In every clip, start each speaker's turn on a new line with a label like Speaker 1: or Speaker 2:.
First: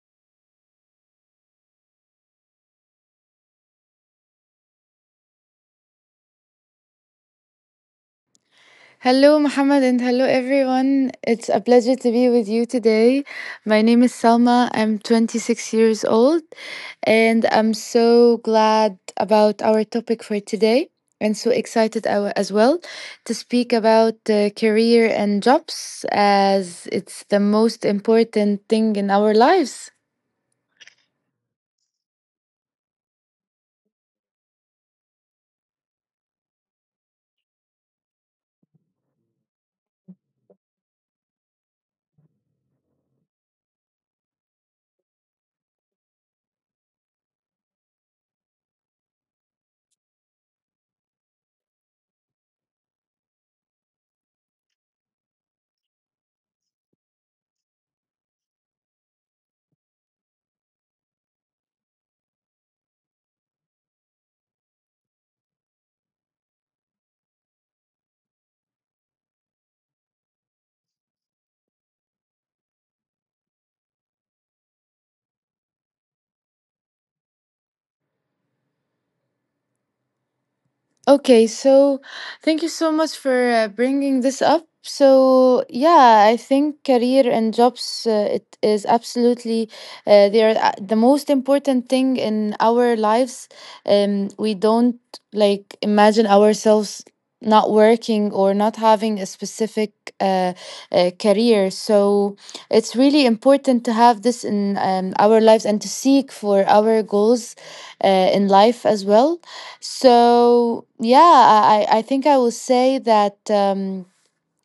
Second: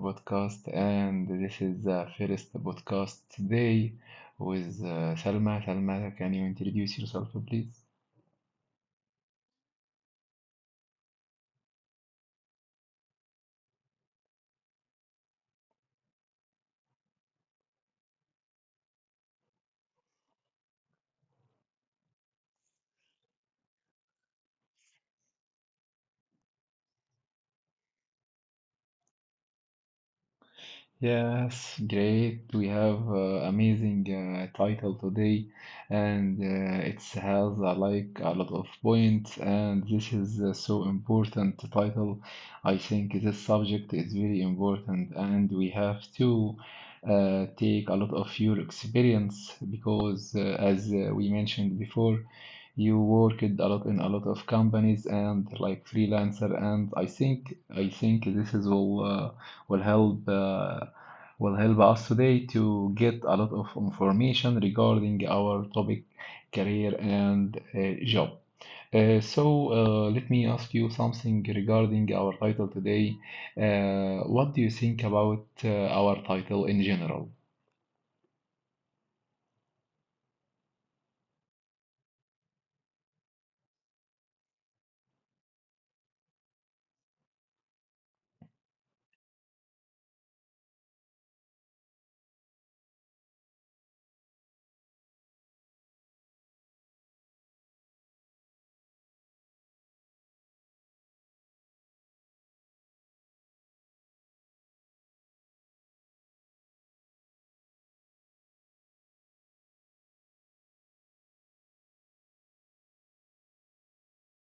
Speaker 1: podcast, and this is the first podcast today with Salma. Salma, can you introduce yourself, please?
Speaker 2: Hello, Mohammed, and hello, everyone. It's a pleasure to be with you today. My name is Salma. I'm 26 years old, and I'm so glad about our topic for today and so excited as well to speak about career and jobs as it's the most important thing in our lives.
Speaker 1: Yes, great. We have amazing title today, and it has like a lot of points, and this is so important title. I think this subject is very important, and we have to take a lot of your experience because, as we mentioned before, you worked a lot in a lot of companies and like freelancer, and I think this is all. Will help. Will help us today to get a lot of information regarding our topic career and job. So let me ask you something regarding our title today. What do you think about our title in general?
Speaker 2: Okay, so thank you so much for bringing this up. So yeah, I think career and jobs it is absolutely they are the most important thing in our lives. We don't like imagine ourselves not working or not having a specific uh, career. So it's really important to have this in our lives and to seek for our goals uh, in life as well. So yeah, I think I will say that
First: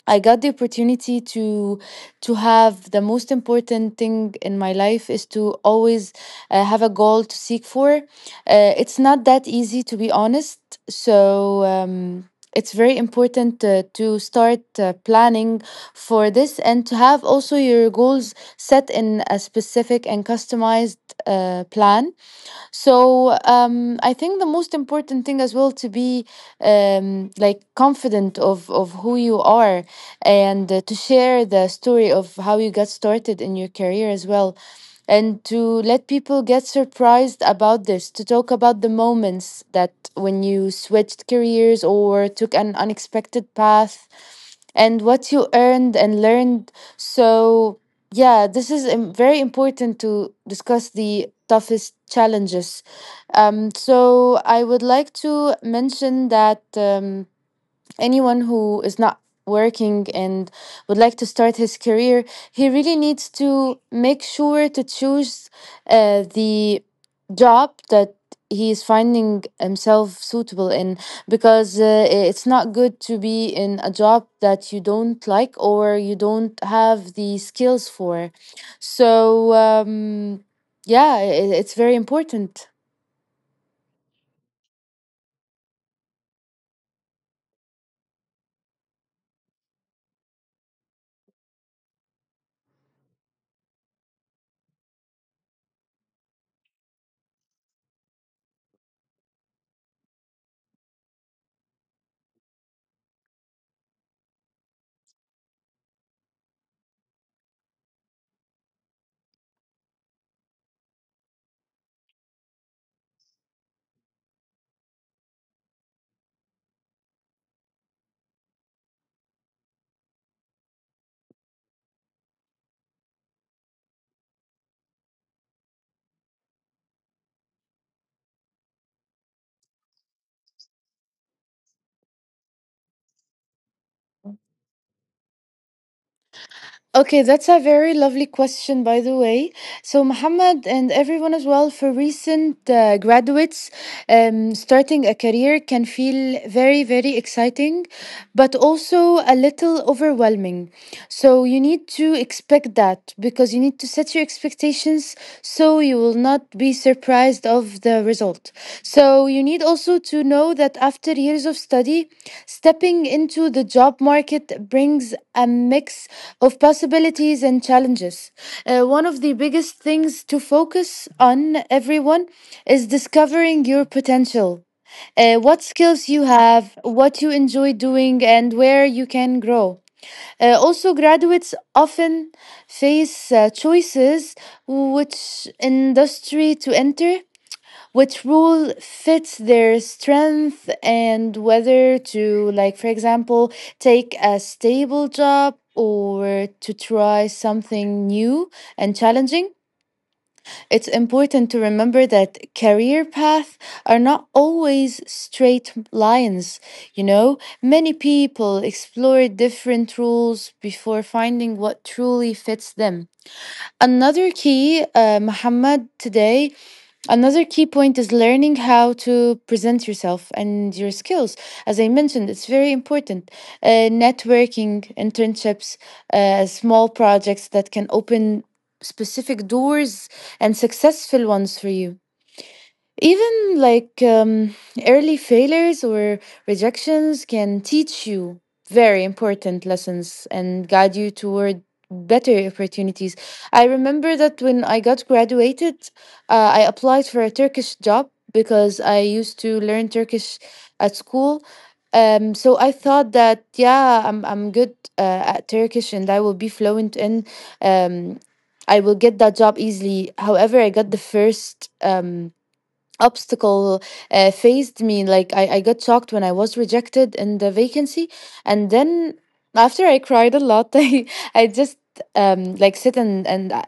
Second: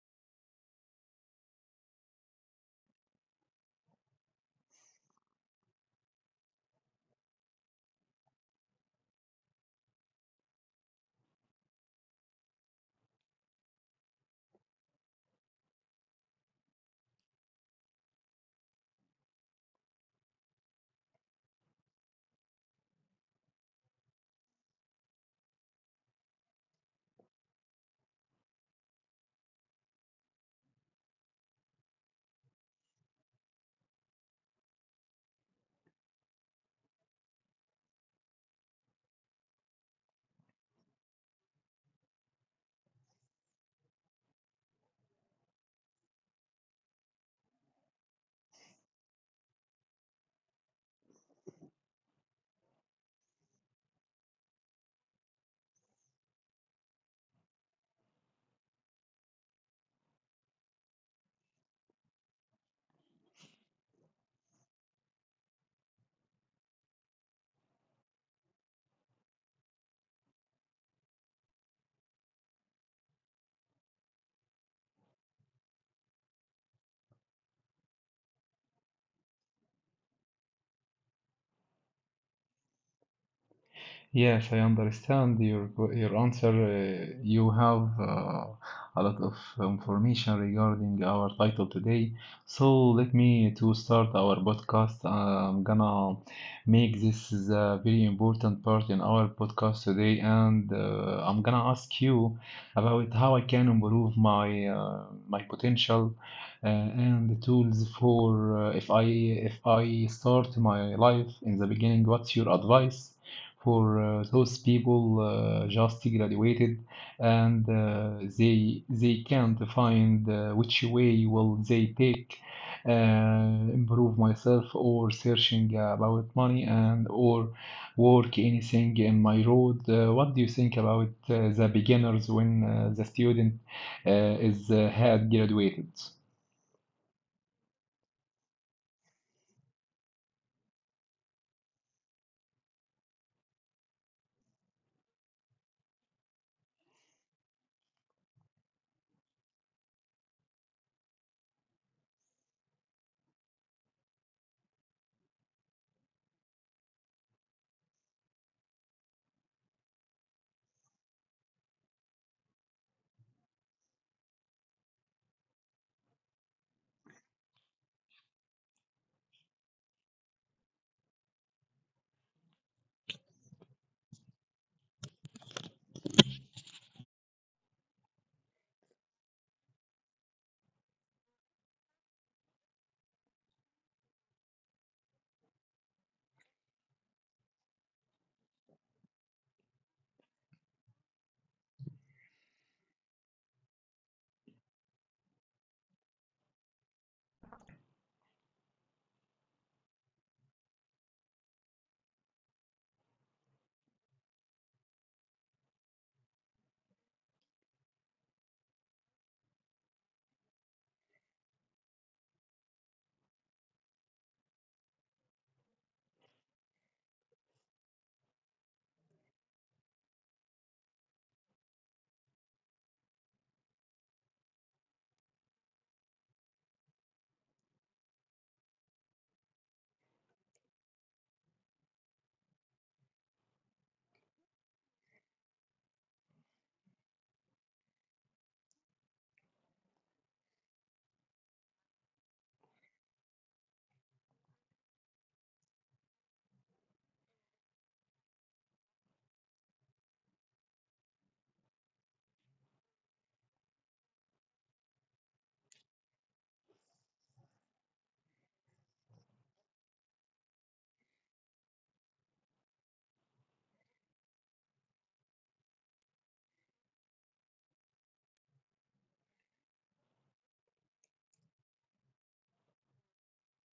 Speaker 2: I got the opportunity to have the most important thing in my life is to always have a goal to seek for. It's not that easy, to be honest. So it's very important to start planning for this and to have also your goals set in a specific and customized plan. So I think the most important thing as well, to be like confident of who you are and to share the story of how you got started in your career as well. And to let people get surprised about this, to talk about the moments that when you switched careers or took an unexpected path and what you earned and learned. So yeah, very important to discuss the toughest challenges. So I would like to mention that. Anyone who is not working and would like to start his career, he really needs to make sure to choose the job that he is finding himself suitable in, because it's not good to be in a job that you don't like or you don't have the skills for. So, yeah, I it's very important.
Speaker 1: Yes, I understand your answer. You have a lot of information regarding our title today. So let me to start our podcast. I'm gonna make this is a very important part in our podcast today, and I'm gonna ask you about how I can improve my potential and the tools for uh, if I if I start my life in the beginning. What's your advice for those people just graduated, and they can't find which way will they take, uh, improve myself, or searching about money and or work anything in my road? What do you think about the beginners when the student is had graduated?
Speaker 2: Okay, that's a very lovely question, by the way. So, Muhammad and everyone as well, for recent graduates, starting a career can feel very, very exciting, but also a little overwhelming. So you need to expect that, because you need to set your expectations so you will not be surprised of the result. So you need also to know that after years of study, stepping into the job market brings a mix of possibilities and challenges. One of the biggest things to focus on, everyone, is discovering your potential. What skills you have, what you enjoy doing, and where you can grow. Also, graduates often face choices: which industry to enter, which role fits their strength, and whether to, like, for example, take a stable job or to try something new and challenging. It's important to remember that career paths are not always straight lines, you know? Many people explore different roles before finding what truly fits them. Another key, uh, Muhammad, today, another key point is learning how to present yourself and your skills. As I mentioned, it's very important. Networking, internships, small projects that can open specific doors and successful ones for you. Even like early failures or rejections can teach you very important lessons and guide you toward better opportunities. I remember that when I got graduated, I applied for a Turkish job because I used to learn Turkish at school. So I thought that, yeah, I'm good at Turkish and I will be fluent in. Um, I will get that job easily. However, I got the first obstacle faced me, like I got shocked when I was rejected in the vacancy. And then after I cried a lot, I just like sit and I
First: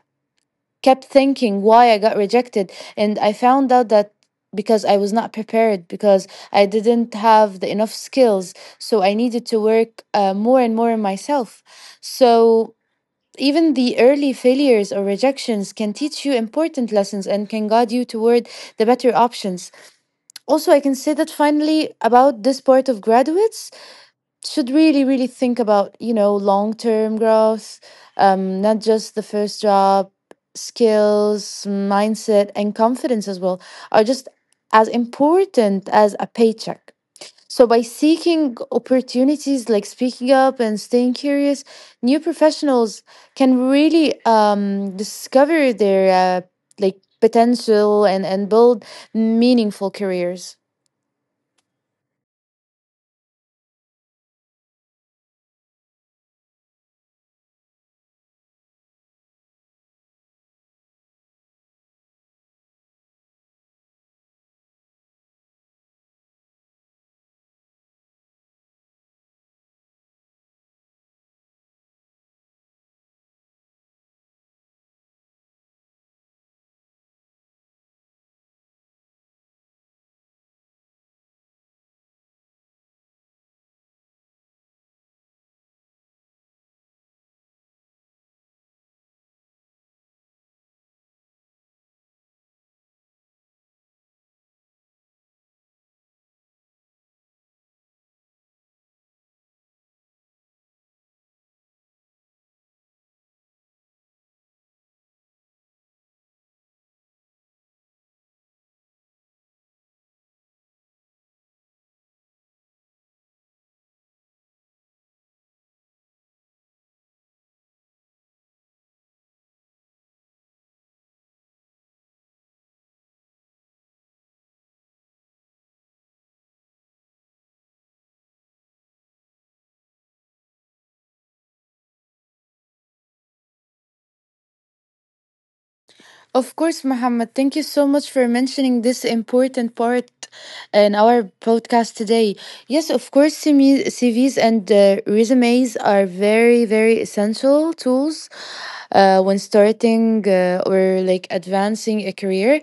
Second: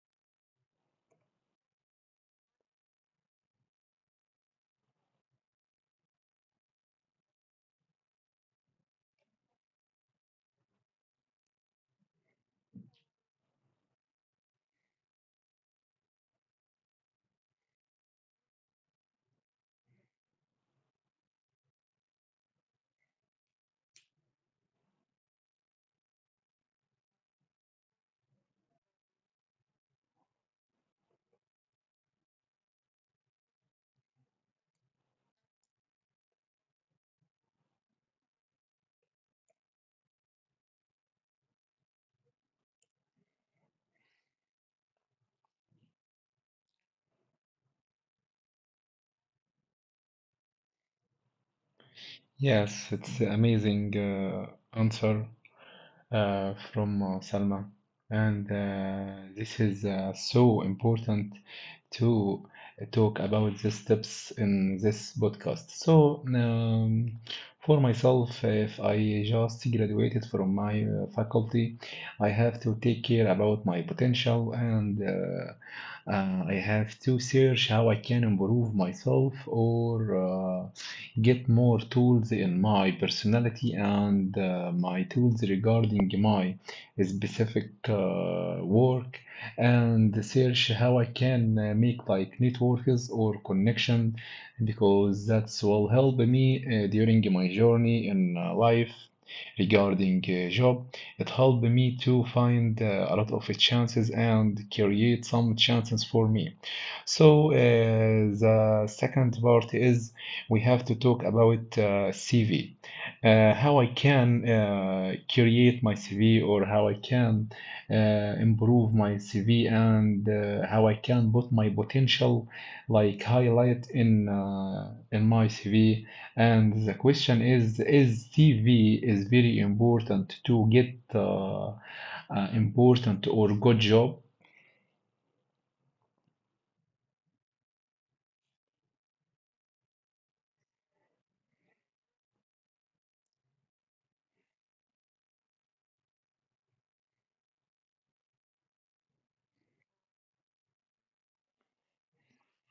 Speaker 2: kept thinking why I got rejected, and I found out that because I was not prepared, because I didn't have the enough skills. So I needed to work more and more on myself. So even the early failures or rejections can teach you important lessons and can guide you toward the better options. Also, I can say that, finally, about this part of graduates, should really, really think about, you know, long term growth. Um, not just the first job. Skills, mindset, and confidence as well are just as important as a paycheck. So by seeking opportunities, like speaking up and staying curious, new professionals can really discover their like potential, and build meaningful careers.
Speaker 1: Yes, it's an amazing answer from Salma. And this is so important to talk about the steps in this podcast. So, for myself, if I just graduated from my faculty, I have to take care about my potential, and I have to search how I can improve myself or get more tools in my personality and my tools regarding my specific work, and search how I can make like networks or connection, because that will help me during my journey in life regarding job. It helped me to find a lot of chances and create some chances for me. So, the second part is we have to talk about CV. How I can create my CV, or how I can uh, improve my CV, and how I can put my potential like highlight in my CV. And the question is CV is very important to get important or good job?
Speaker 2: Of course, Muhammad. Thank you so much for mentioning this important part in our podcast today. Yes, of course, CME CVs and resumes are very, very essential tools when starting or like advancing a career.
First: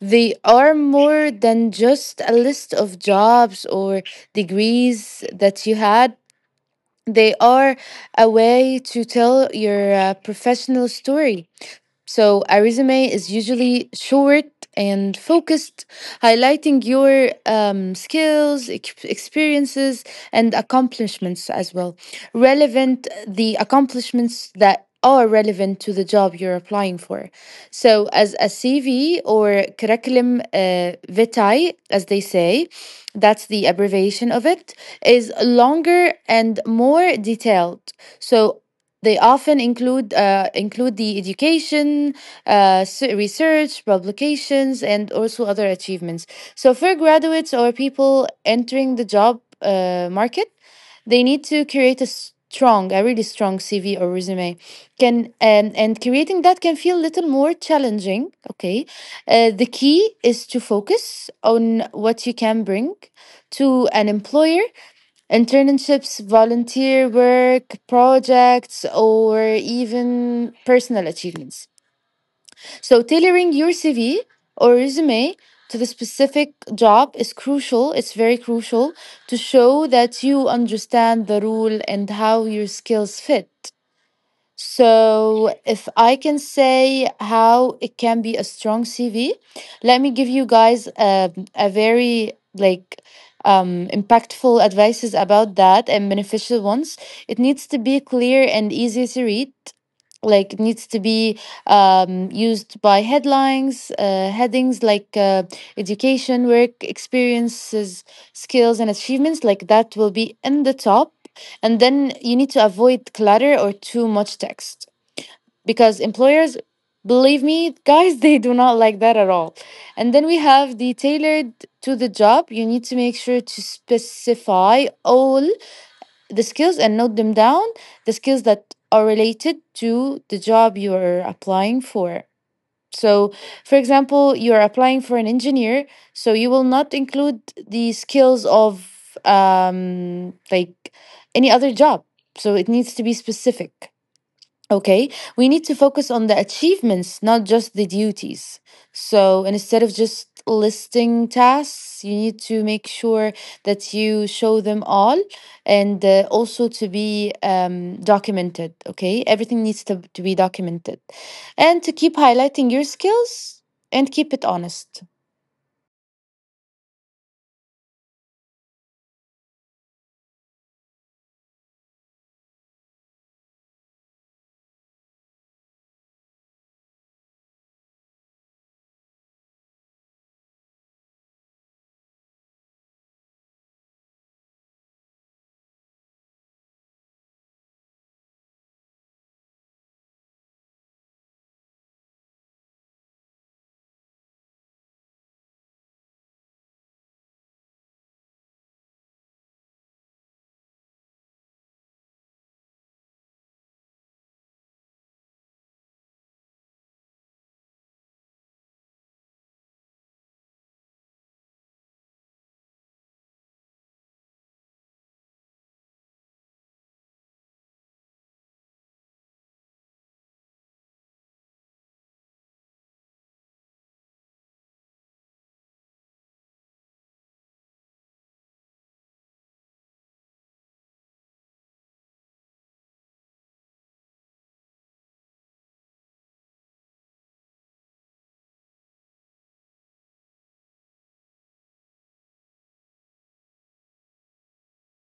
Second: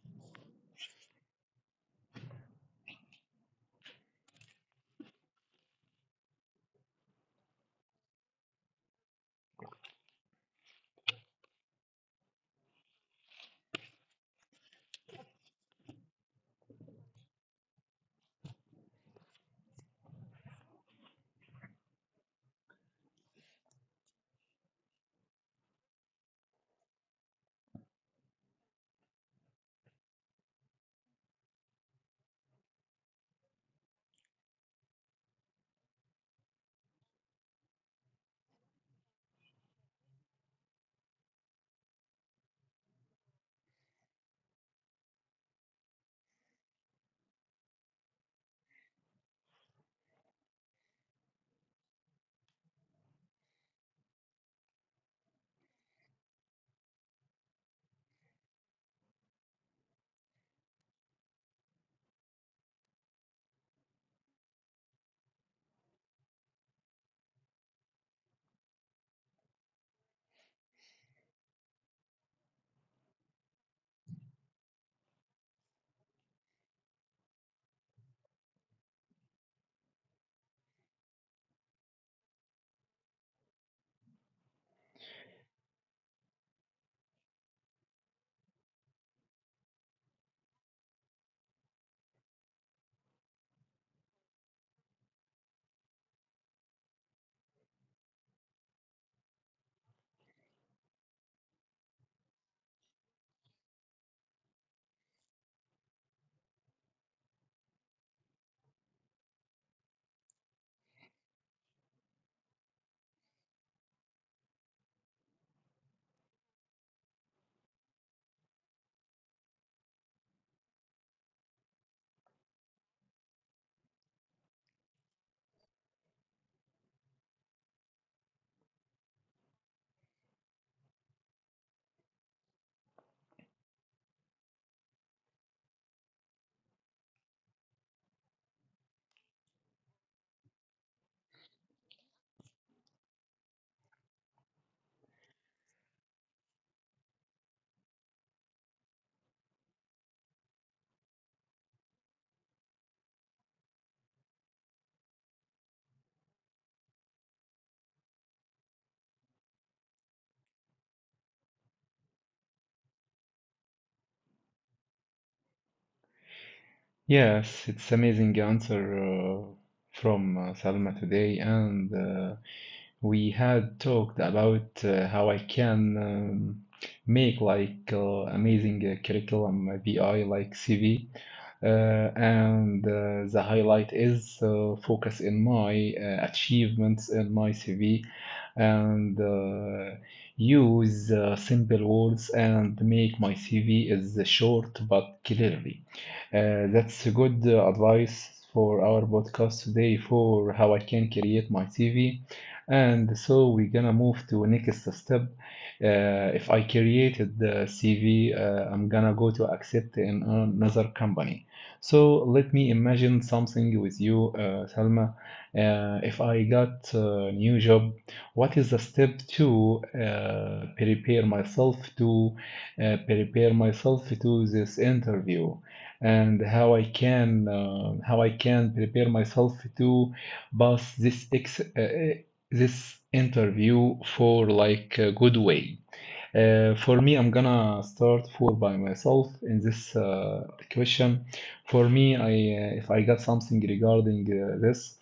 Speaker 2: They are more than just a list of jobs or degrees that you had, they are a way to tell your professional story. So, a resume is usually short and focused, highlighting your skills, experiences, and accomplishments as well. Relevant, the accomplishments that are relevant to the job you're applying for. So, as a CV, or curriculum vitae, as they say, that's the abbreviation of it, is longer and more detailed. So, they often include the education, research, publications, and also other achievements. So for graduates or people entering the job market, they need to create a strong, a really strong CV or resume. Can and Creating that can feel a little more challenging. Okay, the key is to focus on what you can bring to an employer. Internships, volunteer work, projects, or even personal achievements. So, tailoring your CV or resume to the specific job is crucial. It's very crucial to show that you understand the role and how your skills fit. So, if I can say how it can be a strong CV, let me give you guys a very like impactful advices about that and beneficial ones. It needs to be clear and easy to read, like it needs to be used by headlines, headings like education, work experiences, skills and achievements, like that will be in the top. And then you need to avoid clutter or too much text, because employers, believe me, guys, they do not like that at all. And then we have the tailored to the job. You need to make sure to specify all the skills and note them down, the skills that are related to the job you're applying for. So, for example, you're applying for an engineer, so you will not include the skills of like any other job. So it needs to be specific. Okay, we need to focus on the achievements, not just the duties. So instead of just listing tasks, you need to make sure that you show them all and also to be documented. Okay, everything needs to be documented, and to keep highlighting your skills and keep it honest.
Speaker 1: Yes, it's amazing answer uh, from Salma today, and we had talked about how I can make like amazing curriculum BI like CV, and the highlight is focus in my achievements in my CV, and use simple words and make my CV is short but clearly. That's a good advice for our podcast today for how I can create my CV, and so we're gonna move to next step. If I created the CV, I'm gonna go to accept in another company. So let me imagine something with you, Salma. If I got a new job, what is the step to prepare myself to this interview? And how I can prepare myself to pass this interview for like a good way. For me, I'm gonna start for by myself in this question. For me, I if I got something regarding this,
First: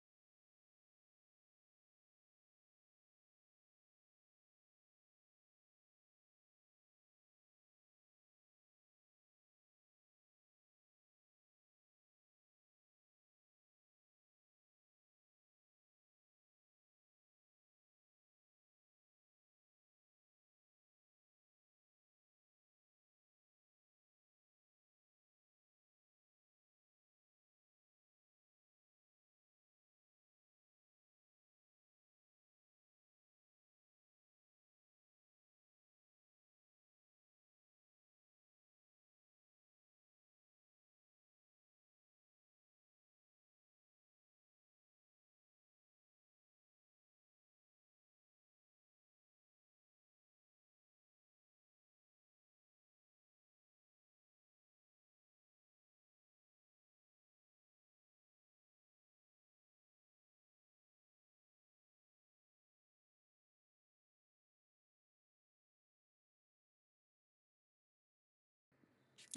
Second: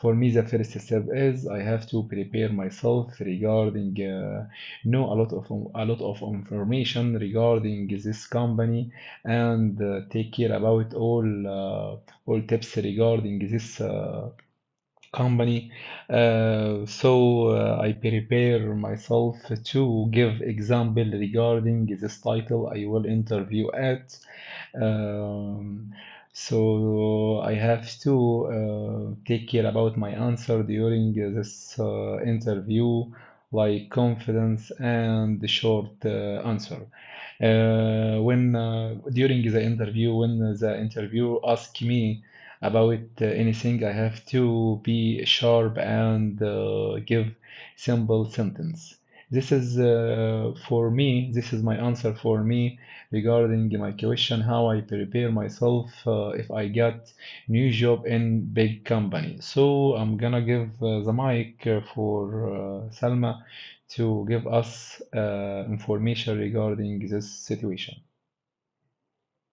Speaker 1: for me the first step is I have to prepare myself regarding, know a lot of information regarding this company, and take care about all tips regarding this. Company. So I prepare myself to give example regarding this title I will interview at. Um, so I have to take care about my answer during this interview, like confidence and the short answer. When during the interview, when the interviewer asked me about anything, I have to be sharp and give simple sentence. This is For me, this is my answer for me regarding my question, how I prepare myself if I get new job in big company. So I'm gonna give the mic for Salma to give us information regarding this situation.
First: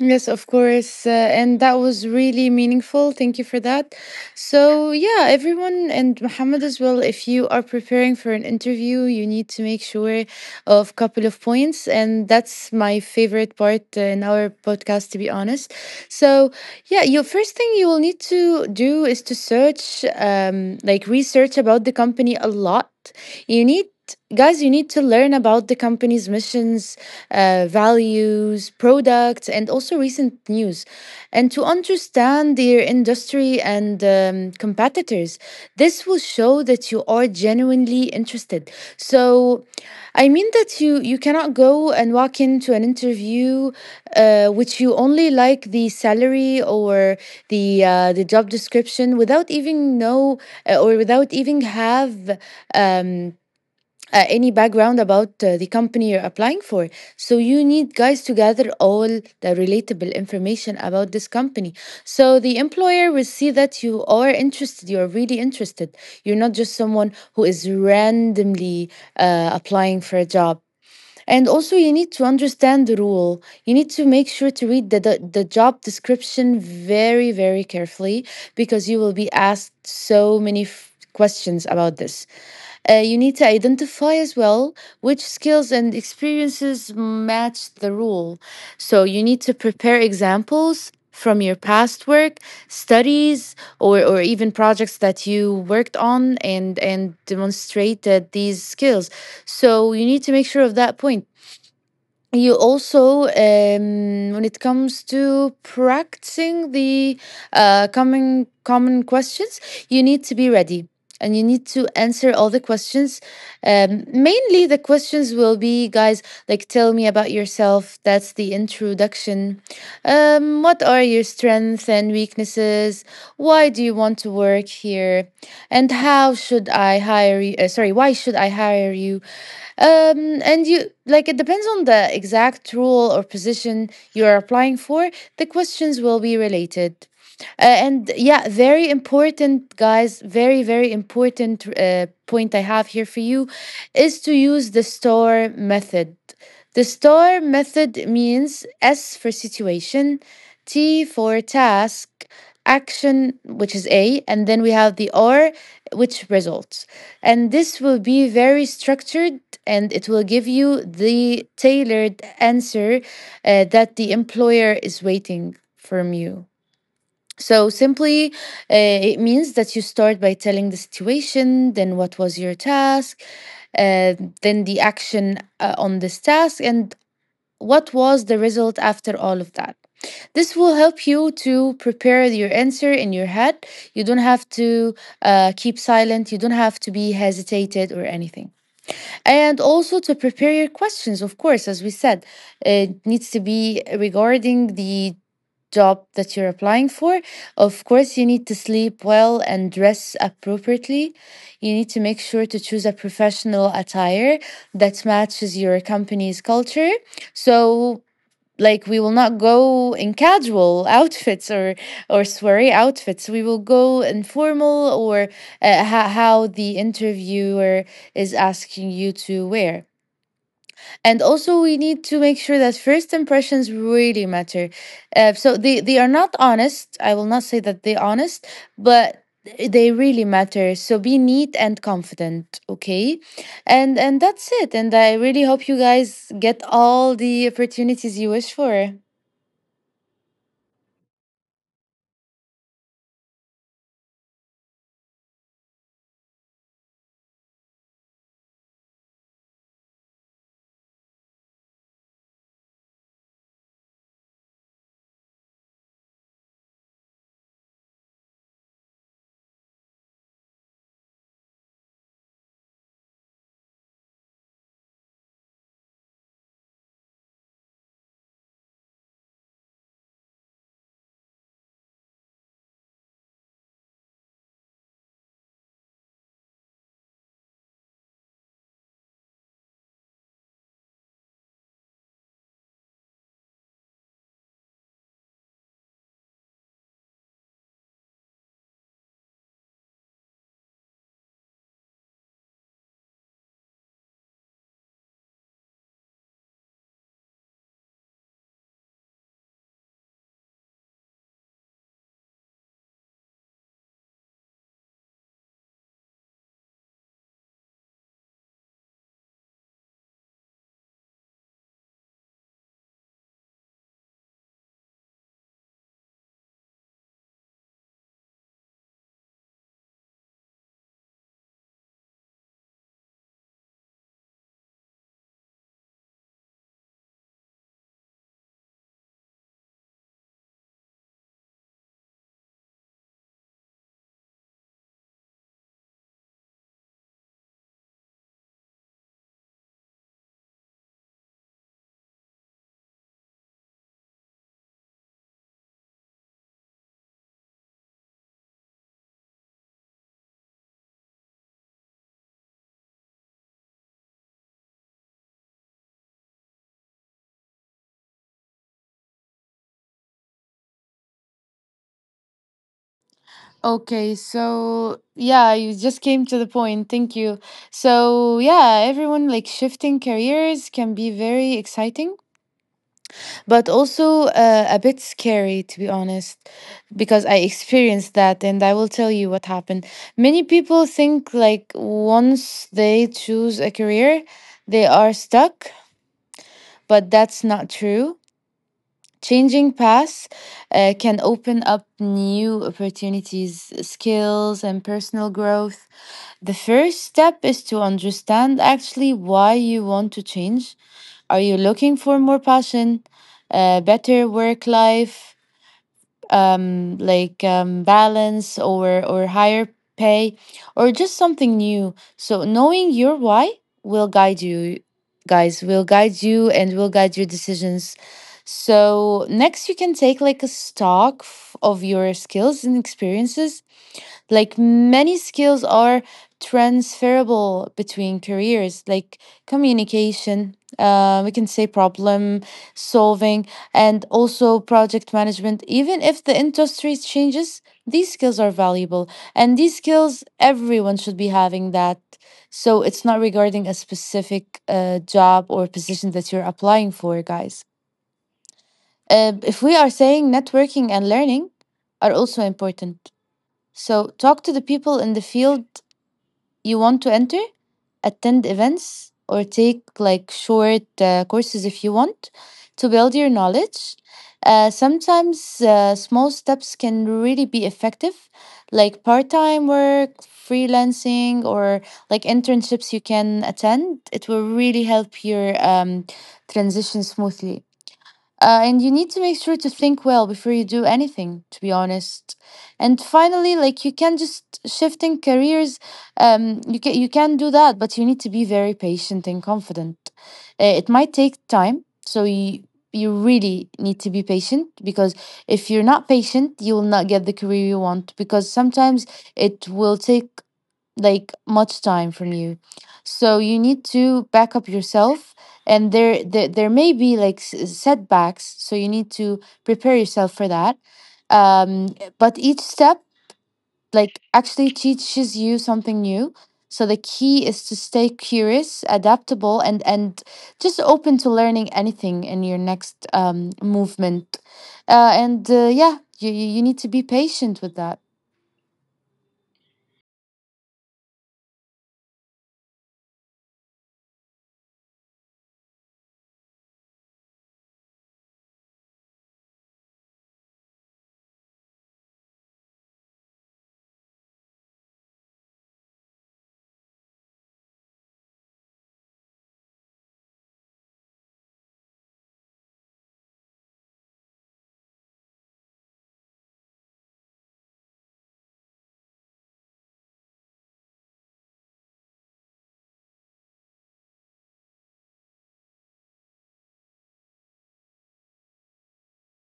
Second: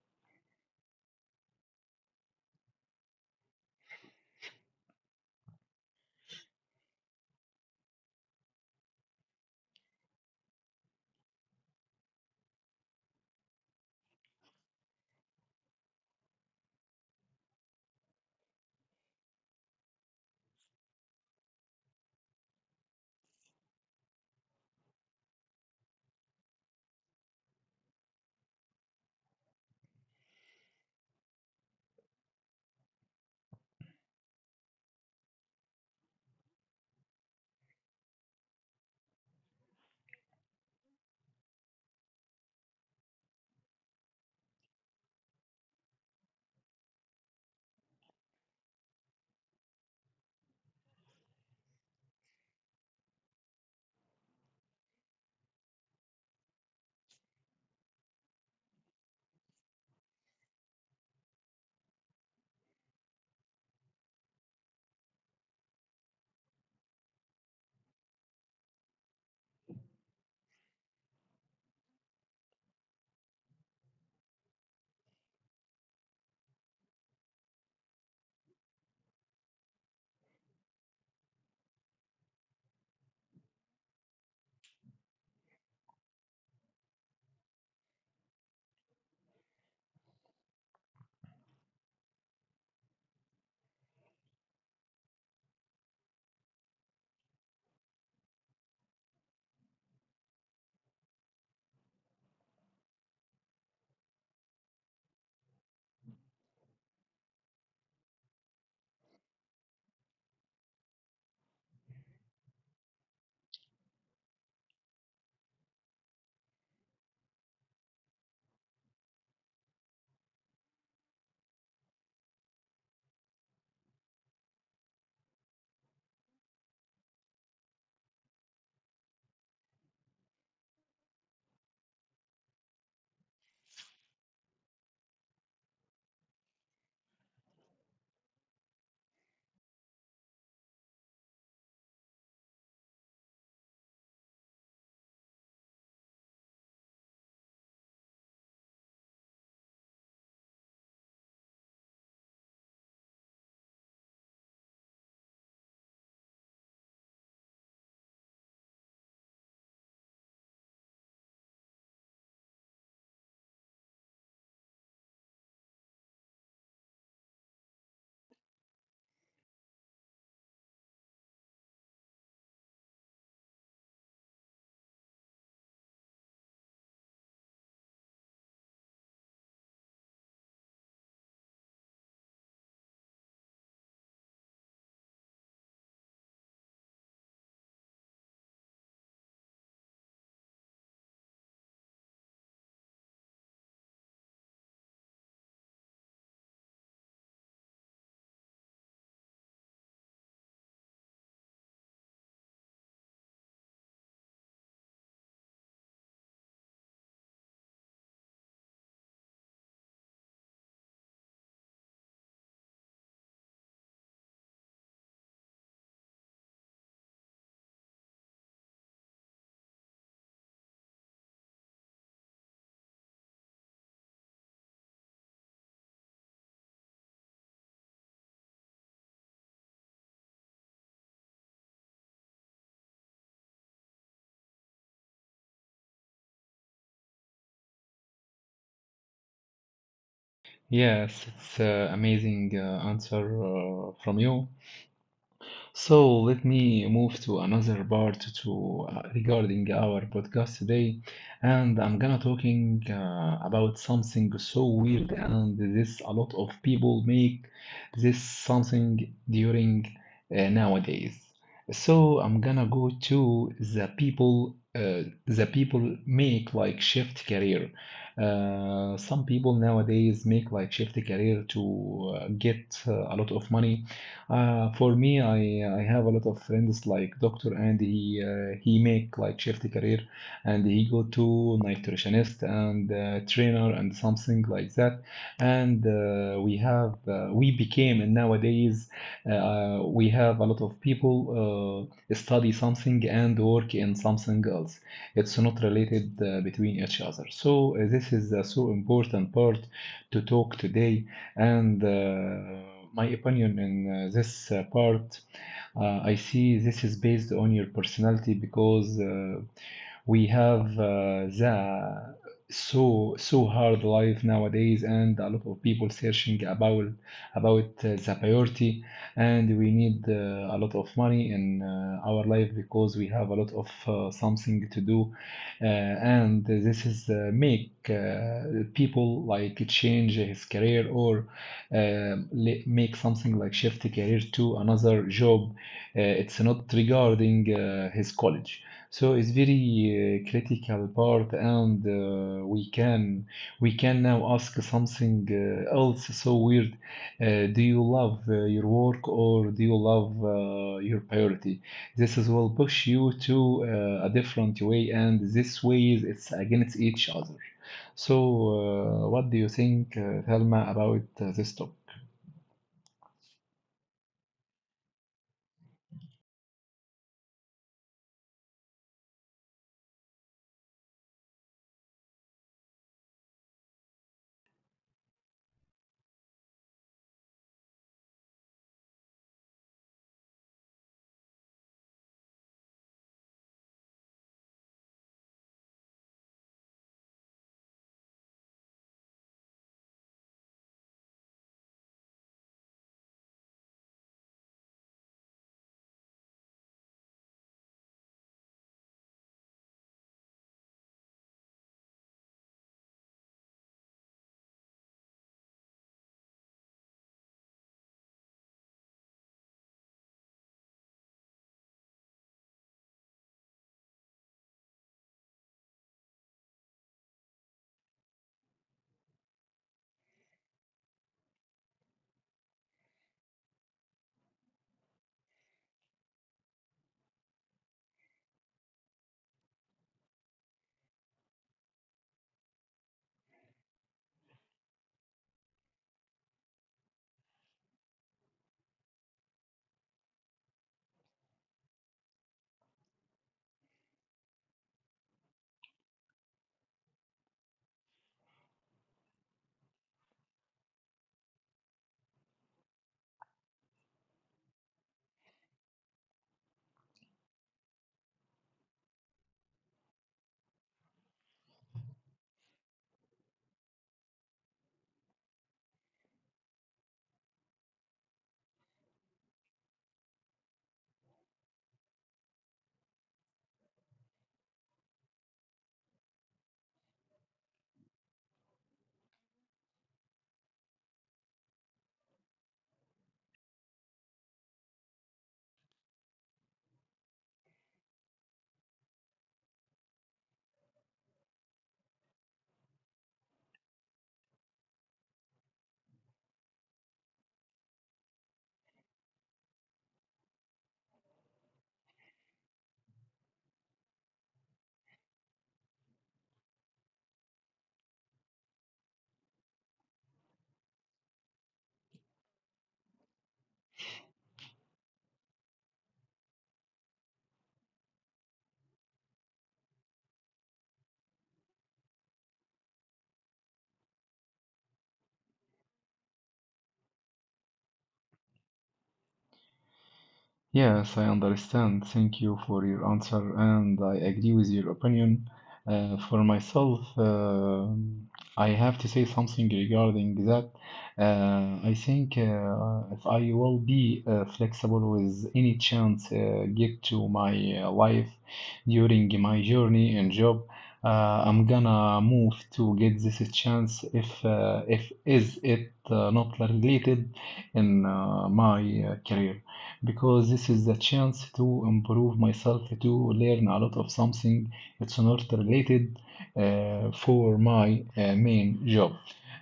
Speaker 2: Yes, of course. And that was really meaningful. Thank you for that. So, yeah, everyone and Muhammad as well, if you are preparing for an interview, you need to make sure of couple of points. And that's my favorite part in our podcast, to be honest. So, yeah, your first thing you will need to do is to search, like research about the company a lot. You need, guys, you need to learn about the company's missions, values, products, and also recent news, and to understand their industry and competitors. This will show that you are genuinely interested. So, I mean that you cannot go and walk into an interview which you only like the salary or the job description without even know or without even have um, any background about the company you're applying for. So you need, guys, to gather all the relatable information about this company. So the employer will see that you are interested, you're really interested. You're not just someone who is randomly applying for a job. And also, you need to understand the rule. You need to make sure to read the job description very, very carefully, because you will be asked so many questions about this. You need to identify as well which skills and experiences match the rule. So you need to prepare examples from your past work, studies, or even projects that you worked on, and demonstrate that these skills. So you need to make sure of that point. You also, when it comes to practicing the common questions, you need to be ready and you need to answer all the questions. Mainly the questions will be, guys, like tell me about yourself, that's the introduction. What are your strengths and weaknesses, why do you want to work here, and how should I hire you, sorry, why should I hire you? And you, like, it depends on the exact role or position you are applying for. The questions will be related. And yeah, very important, guys. Very, very important point I have here for you is to use the STAR method. The STAR method means S for situation, T for task, action, which is A, and then we have the R, which results. And this will be very structured and it will give you the tailored answer that the employer is waiting from you. So simply, it means that you start by telling the situation, then what was your task, uh, then the action on this task, and what was the result after all of that. This will help you to prepare your answer in your head. You don't have to keep silent. You don't have to be hesitated or anything. And also to prepare your questions, of course, as we said, it needs to be regarding the job that you're applying for. Of course, you need to sleep well and dress appropriately. You need to make sure to choose a professional attire that matches your company's culture. So, like, we will not go in casual outfits or soiree outfits, we will go informal or how the interviewer is asking you to wear. And also we need to make sure that first impressions really matter. So they are not honest, I will not say that they're honest, but they really matter, so be neat and confident, okay. And that's it, and I really hope you guys get all the opportunities you wish for.
Speaker 1: Yes, it's amazing answer from you. So let me move to another part to regarding our podcast today, and I'm gonna talking about something so weird, and this a lot of people make this something during nowadays. So I'm gonna go to the people. The people make like shift career. Some people nowadays make like shift career to get a lot of money. For me, I have a lot of friends like doctor, and he make like shift career, and he go to nutritionist and trainer and something like that. And we have we became, and nowadays we have a lot of people study something and work in something else. It's not related between each other. So this is so important part to talk today, and my opinion in this part, I see this is based on your personality because we have the so hard life nowadays, and a lot of people searching about the priority, and we need a lot of money in our life, because we have a lot of something to do, and this is make people like change his career or um, make something like shift career to another job. It's not regarding his college. So it's very critical part, and we can now ask something else so weird. Do you love your work, or do you love your priority? This is will push you to a different way, and this ways it's against each other. So, what do you think, Thelma, about this topic?
Speaker 2: Okay, so yeah, you just came to the point. Thank you. So, yeah, everyone, like, shifting careers can be very exciting, but also a bit scary, to be honest, because I experienced that and I will tell you what happened. Many people think, like, once they choose a career, they are stuck, but that's not true. Changing paths can open up new opportunities, skills, and personal growth. The first step is to understand actually why you want to change. Are you looking for more passion, better work life, like, balance, or higher pay, or just something new? So knowing your why will guide you, guys. Will guide you and will guide your decisions. So next, you can take, like, a stock of your skills and experiences. Like, many skills are transferable between careers, like communication, we can say problem solving, and also project management. Even if the industry changes, these skills are valuable. And these skills, everyone should be having that. So it's not regarding a specific job or position that you're applying for, guys. If we are saying, networking and learning are also important. So, talk to the people in the field you want to enter, attend events, or take, like, short courses, if you want to build your knowledge. Sometimes small steps can really be effective, like part time work, freelancing, or like internships you can attend. It will really help your transition smoothly. And you need to make sure to think well before you do anything, to be honest. And finally, like, you can just shifting careers, you can, you can do that, but you need to be very patient and confident. It might take time, so you really need to be patient, because if you're not patient, you will not get the career you want. Because sometimes it will take, like, much time from you, so you need to back up yourself. And there may be like setbacks, so you need to prepare yourself for that. But each step, like, actually teaches you something new. So the key is to stay curious, adaptable, and just open to learning anything in your next movement. And Yeah, you need to be patient with that.
Speaker 1: Yes, I understand. Thank you for your answer, and I agree with your opinion. For myself, I have to say something regarding that. I think if I will be flexible with any chance get to my life during my journey and job, I'm gonna move to get this chance if is it not related in my career, because this is the chance to improve myself, to learn a lot of something. It's not related for my main job.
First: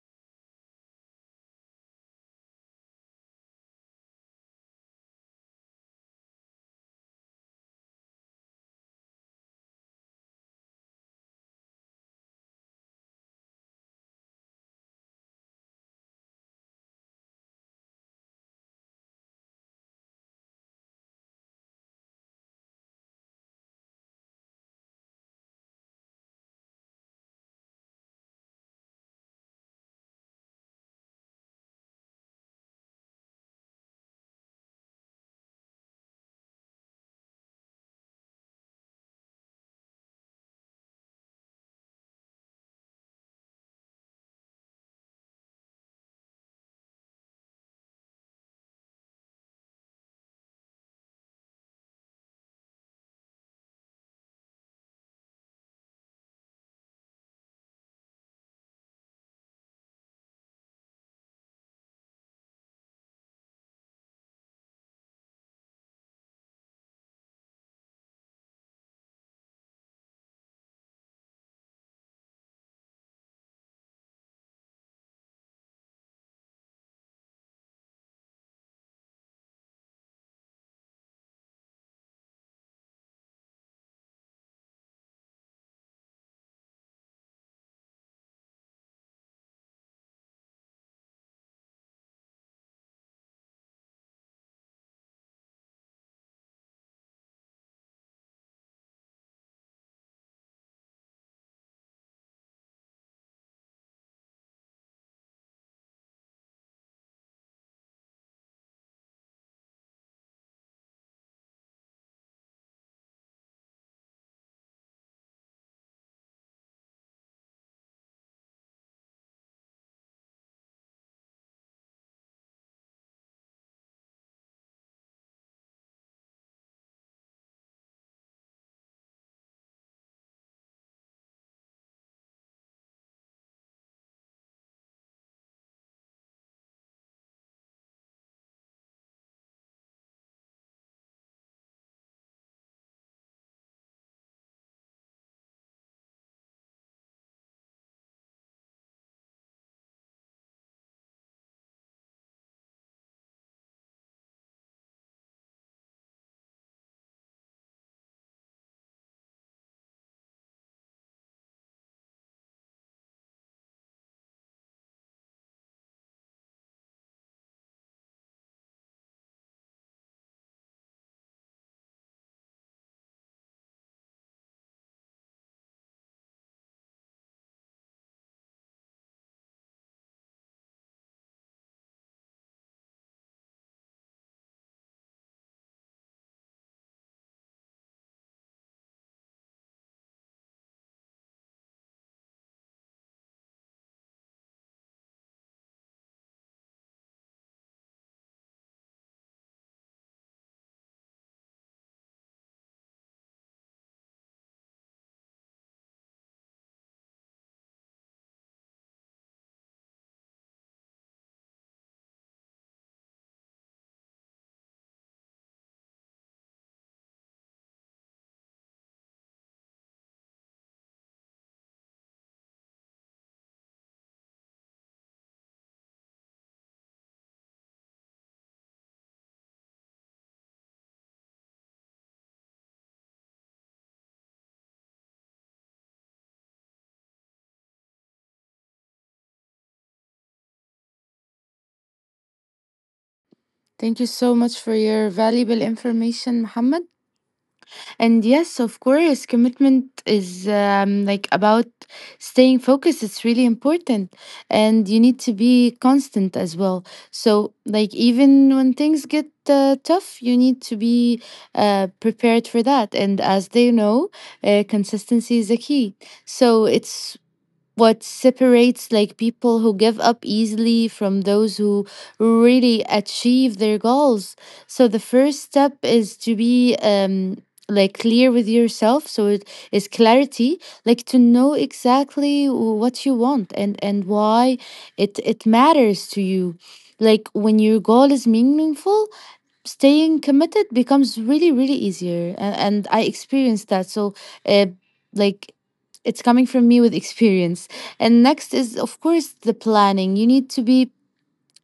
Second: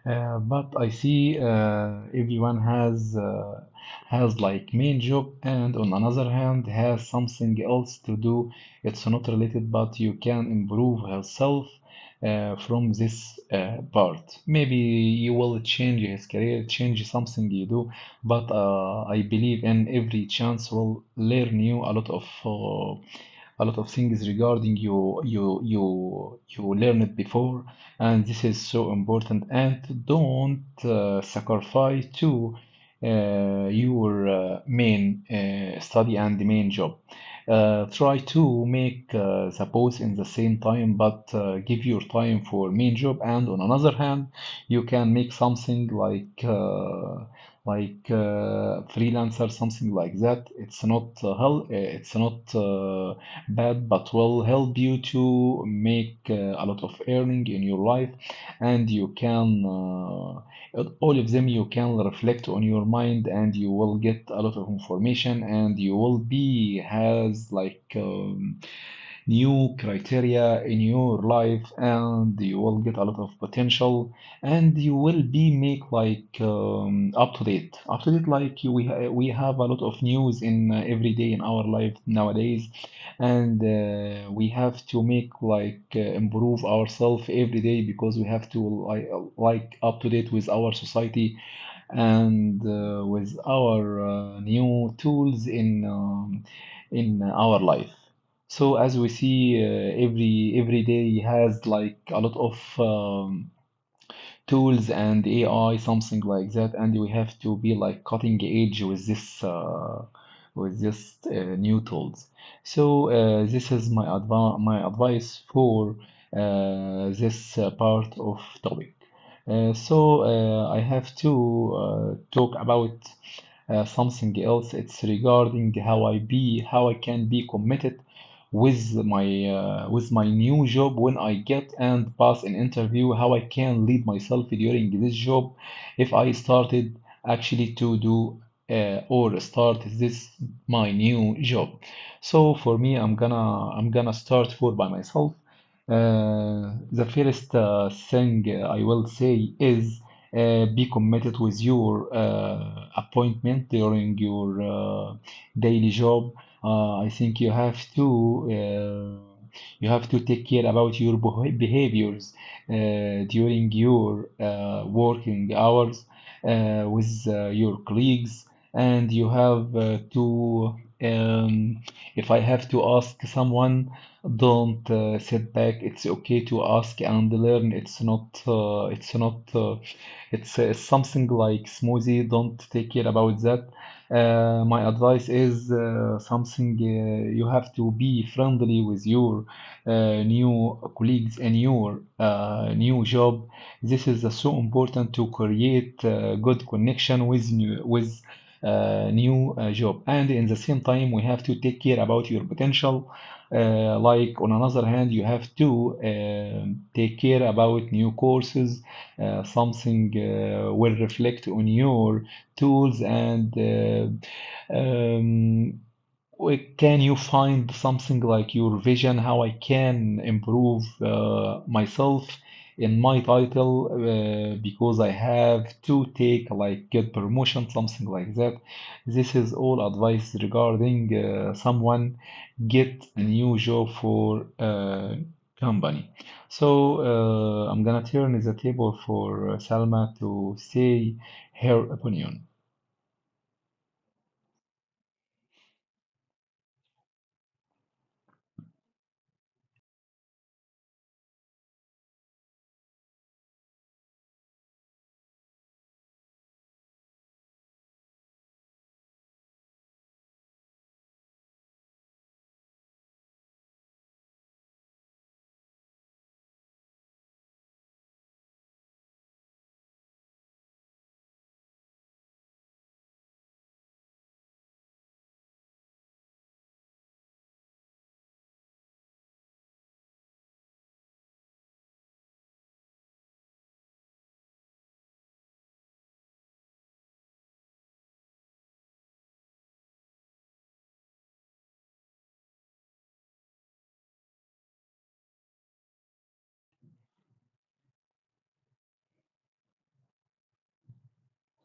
Speaker 1: But I see everyone has like main job, and on another hand has something else to do. It's not related, but you can improve herself from this part. Maybe you will change his career, change something you do, but I believe in every chance will learn you a lot of things regarding you learned before, and this is so important, and don't sacrifice to your main study and the main job. Try to make the both in the same time, but give your time for main job, and on another hand you can make something like freelancer, something like that. It's not hell, it's not but will help you to make a lot of earning in your life, and you can, all of them you can reflect on your mind, and you will get a lot of information, and you will be has like new criteria in your life, and you will get a lot of potential, and you will be make like up to date, like we have a lot of news in every day in our life nowadays, and we have to make like improve ourselves every day because we have to like, like up to date with our society, and with our new tools in our life. So as we see, every day has like a lot of tools and AI, something like that. And we have to be like cutting edge with this new tools. So, this is my advice for this part of topic. So I have to talk about something else. It's regarding how I can be committed with my new job when I get and pass an interview, how I can lead myself during this job if I started actually to do or start this my new job. So for me, I'm gonna start for by myself. The first thing I will say is be committed with your appointment during your daily job. I think you have to take care about your behaviors during your working hours with your colleagues, and you have to. Um, if I have to ask someone, don't sit back. It's okay to ask and learn. It's not. It's something like smoothie. Don't take care about that. My advice is something you have to be friendly with your new colleagues and your new job. This is so important to create good connection with new job. And in the same time, we have to take care about your potential. Like on another hand, you have to take care about new courses, something will reflect on your tools and can you find something like your vision, how I can improve myself in my title, because I have to take like get promotion, something like that. This is all advice regarding someone get a new job for company. So I'm gonna turn the table for Salma to say her opinion.
Speaker 2: Thank you so much for your valuable information, Muhammad. And yes, of course, commitment is, like, about staying focused. It's really important. And you need to be constant as well. So, like, even when things get tough, you need to be prepared for that. And as they know, consistency is the key. So, it's what separates, like, people who give up easily from those who really achieve their goals. So the first step is to be, like, clear with yourself. So it is clarity, like, to know exactly what you want and why it matters to you. Like, when your goal is meaningful, staying committed becomes really really easier, and I experienced that. So, uh, like it's coming from me with experience. And next is, of course, the planning. You need to be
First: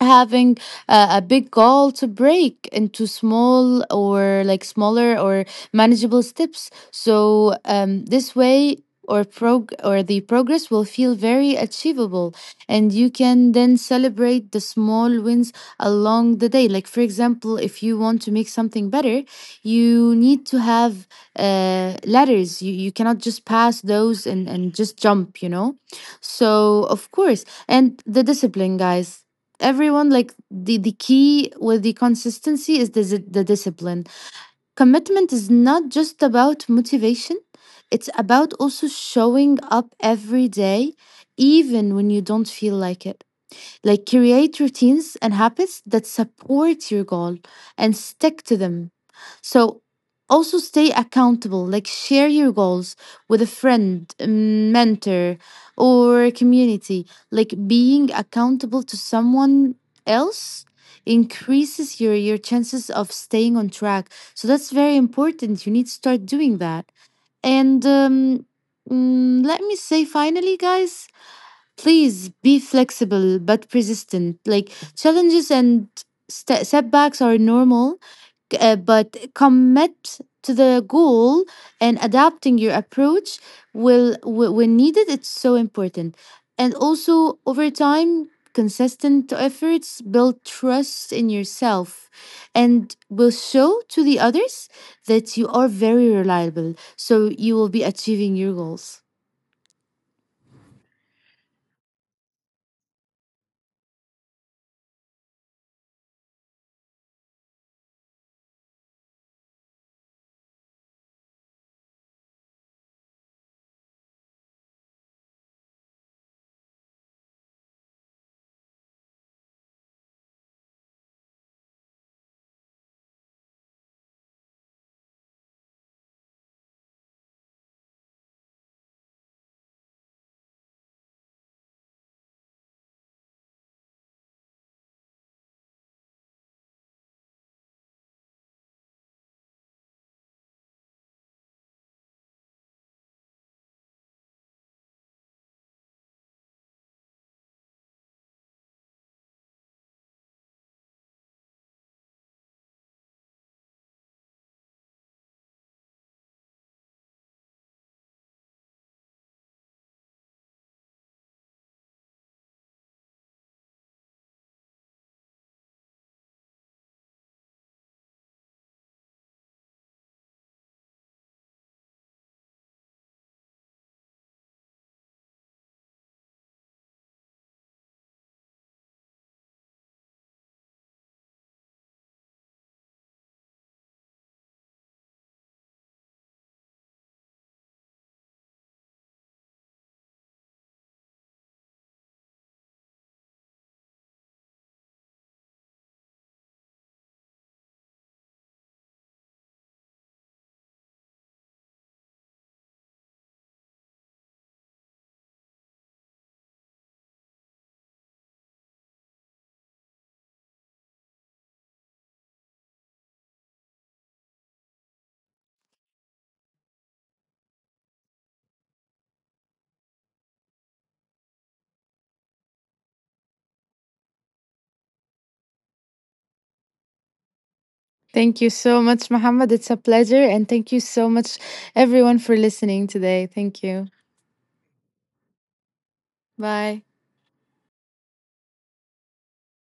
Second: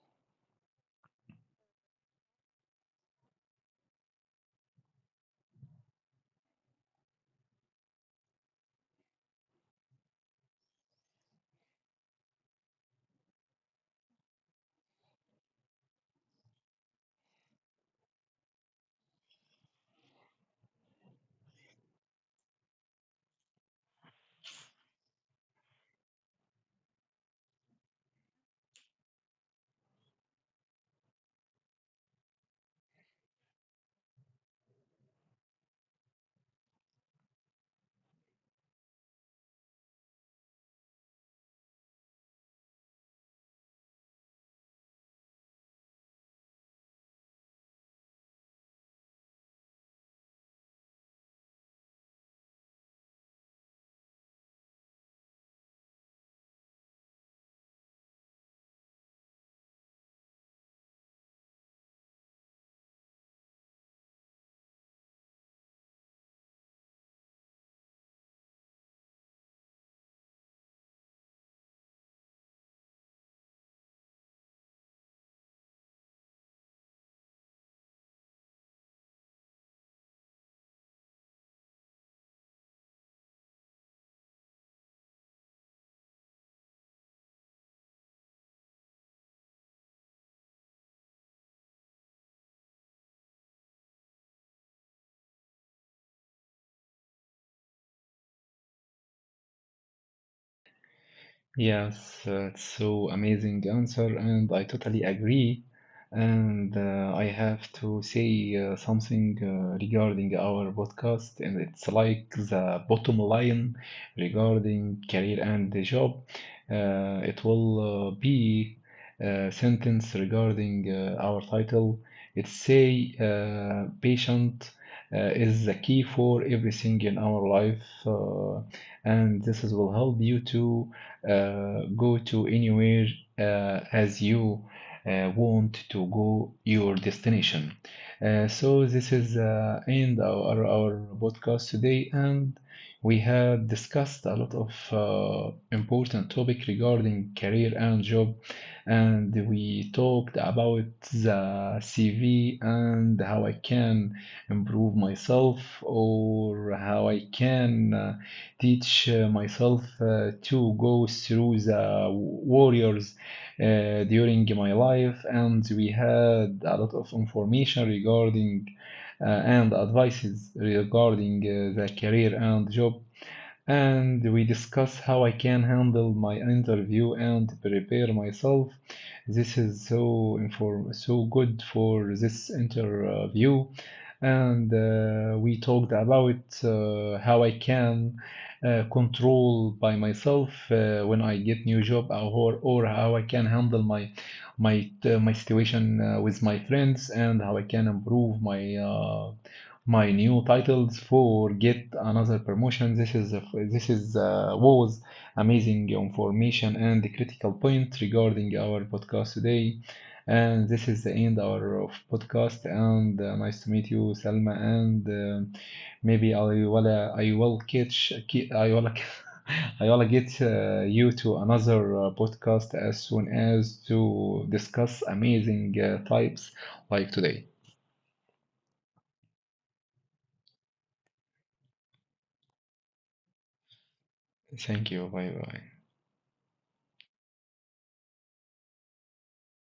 Speaker 2: having a big goal to break into small, or like smaller or manageable steps. So, this way, or prog or the progress will feel very achievable, and you can then celebrate the small wins along the day. Like, for example, if you want to make something better, you need to have ladders, you cannot just pass those and, just jump, you know. So, of course, and the discipline, guys, everyone, like, the key with the consistency is the the discipline. Commitment is not just about motivation, it's about also showing up every day even when you don't feel like it. Like, create routines and habits that support your goal and stick to them. So, also stay accountable, like share your goals with a friend, mm, mentor, or community. Like, being accountable to someone else increases your chances of staying on track. So that's very important. You need to start doing that. And let me say finally, guys, please be flexible but persistent. Like, challenges and setbacks are normal, but commit to the goal and adapting your approach will, when needed, it's so important. And also, over time, consistent efforts build trust in yourself and will show to the others that you are very reliable, so you will be achieving your goals.
Speaker 1: Yes, it's so amazing answer, and I totally agree. And I have to say something regarding our podcast, and it's like the bottom line regarding career and the job. It will be a sentence regarding our title. It say patient is the key for everything in our life, and this is will help you to go to anywhere as you want to go your destination. So this is end our podcast today, and we have discussed a lot of important topic regarding career and job, and we talked about the CV and how I can improve myself or how I can. Teach myself to go through the warriors during my life. And we had a lot of information regarding and advices regarding the career and job, and we discuss how I can handle my interview and prepare myself. This is so good for this interview. And we talked about how I can control by myself when I get new job, or how I can handle my situation with my friends, and how I can improve my new titles for get another promotion. This is a, this is was amazing information and critical point regarding our podcast today. And this is the end our of podcast. And nice to meet you, Salma. And maybe I will catch ki- I will I will get you to another podcast as soon as to discuss amazing types like today.
Speaker 2: Thank you so much, Muhammad. It's a pleasure. And thank you so much, everyone, for listening today. Thank you.
Speaker 1: Thank you. Bye bye.
Speaker 2: Bye.